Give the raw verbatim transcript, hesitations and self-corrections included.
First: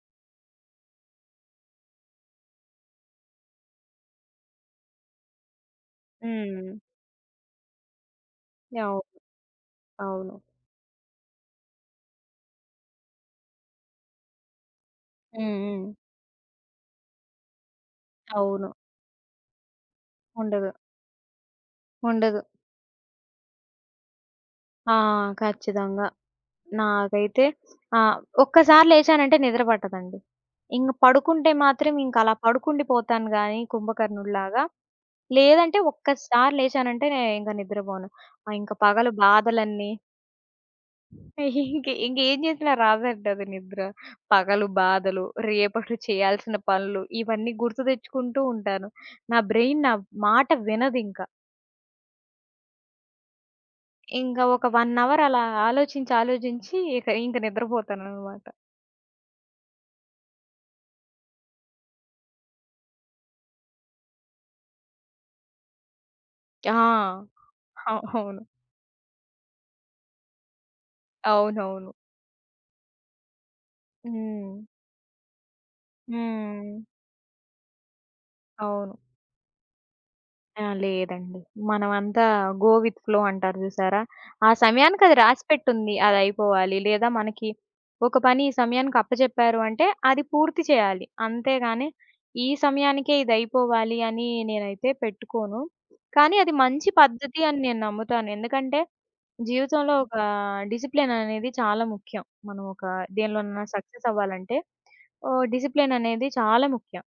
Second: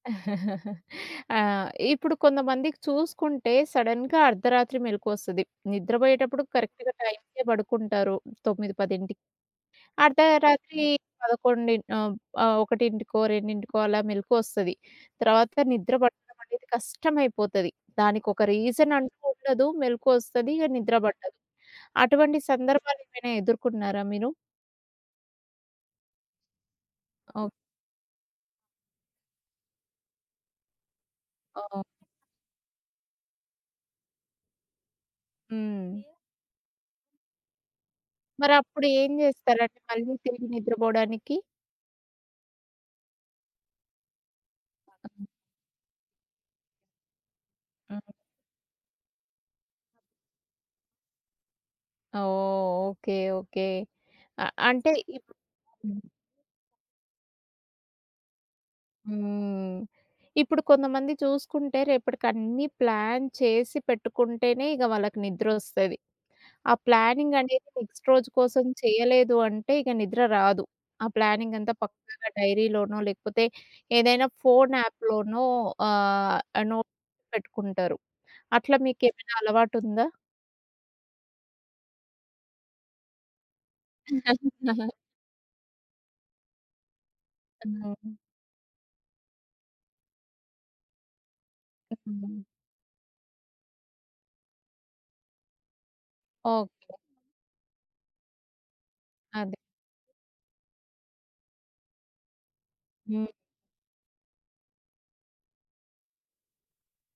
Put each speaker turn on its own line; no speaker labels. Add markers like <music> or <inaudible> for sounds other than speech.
<chuckles> ఆ! ఇప్పుడు కొంతమందికి చూసుకుంటే, సడన్‌గా అర్ధరాత్రి మెలుకువొస్తది. నిద్రపోయేటప్పుడు
హ్మ్.
కరెక్ట్‌గా టైంకే పడుకుంటారు తొమ్మిది
అవును.
పదింటికి.
అవును.
అర్ధరాత్రి పదకొండి ఆహ్, ఒకటింటికో, రెండింటికో అలా మెలుకువొస్తది.
హ్మ్,
తర్వాత
హ్మ్.
నిద్ర పట్టడమనేది కష్టమైపోతది. దానికొక
అవును.
రీజన్ అంటూ ఉండదు. మెలుకువొస్తది ఇగ
ఉండదు.
నిద్ర పట్టదు. అటువంటి
ఉండదు.
సందర్భాలేమైనా ఎదుర్కొన్నారా మీరు?
ఆ! ఖచ్చితంగా. నాకైతే
ఓకె.
ఆ! ఒక్కసారి లేచానంటే నిద్ర పట్టదండి. ఇంక పడుకుంటే
అవును.
మాత్రం ఇంక అలా పడుకుండి పోతాను గాని కుంభకర్ణుడి‌లాగా, లేదంటే
హ్మ్.
ఒక్కసారి లేచానంటే నేనింక నిద్రపోను. ఆ ఇంక
మరప్పుడు
పగలు
ఏంజేస్తారండి
బాధలన్నీ
మళ్ళీ తిరిగి నిద్రపోడానికి?
<giggles> ఇంక ఇంకేమి చేసినా రాదంటది నిద్ర. పగలు
ఆ!
బాధలు, రేపటి చేయాల్సిన పనులు, ఇవన్నీ గుర్తు
హ్మ్.
తెచ్చుకుంటూ ఉంటాను. నా బ్రెయిన్, నా మాట వినదింక.
ఓహ్! Okay, okay.
ఇంక
అ
ఒక
అంటే
వన్ అవర్
ఇప్
అలా
హ్మ్.
ఆలోచించి, ఆలోచించి ఇక ఇంక నిద్రపోతానన్నమాట.
హ్మ్. ఇప్పుడు కొంతమంది చూసుకుంటే, రేపటకన్నీ ప్లాన్ చేసి పెట్టుకుంటేనే ఇగ వాళ్ళకి నిద్రొస్తది.
ఆ!
ఆ ప్లానింగ్ అనేది
ఆ!
నెక్స్ట్ రోజు
అవును.
కోసం చేయలేదు అంటే ఇగ నిద్ర రాదు. ఆ ప్లానింగ్ అంతా
అవునవును.
పక్కాగా డైరీలోనో, లేకపోతే ఏదైనా
హ్మ్.
ఫోను యాప్‌ లోనో ఆహ్,
హ్మ్.
నోట్ చేసి పెట్టుకుంటారు. అట్లా
అవును.
మీకేమైనా అలవాటుందా?
ఆ! లేదండి. మనమంతా గో విత్ ఫ్లో అంటారు జూసారా? ఆ
<chuckles>
సమయానికది రాసిపెట్టుంది. అదయిపోవాలి లేదా మనకి
హ్మ్.
ఒక పని ఈ సమయానికి అప్పజెప్పారు అంటే అది పూర్తి చేయాలి. అంతేగాని
హ్మ్.
ఈ సమయానికే ఇది అయిపోవాలి అని నేనైతే పెట్టుకోను. కానీ అది మంచి
ఓకె.
పద్ధతి అని నేను నమ్ముతాను. ఎందుకంటే,
అదె.
జీవితంలో ఒక డిసిప్లిన్ అనేది చాలా ముఖ్యం. మనమొక
హ్మ్.
దేనిలోనైనా సక్సెస్ అవ్వాలంటే, ఓహ్, డిసిప్లిన్ అనేది చాలా ముఖ్యం.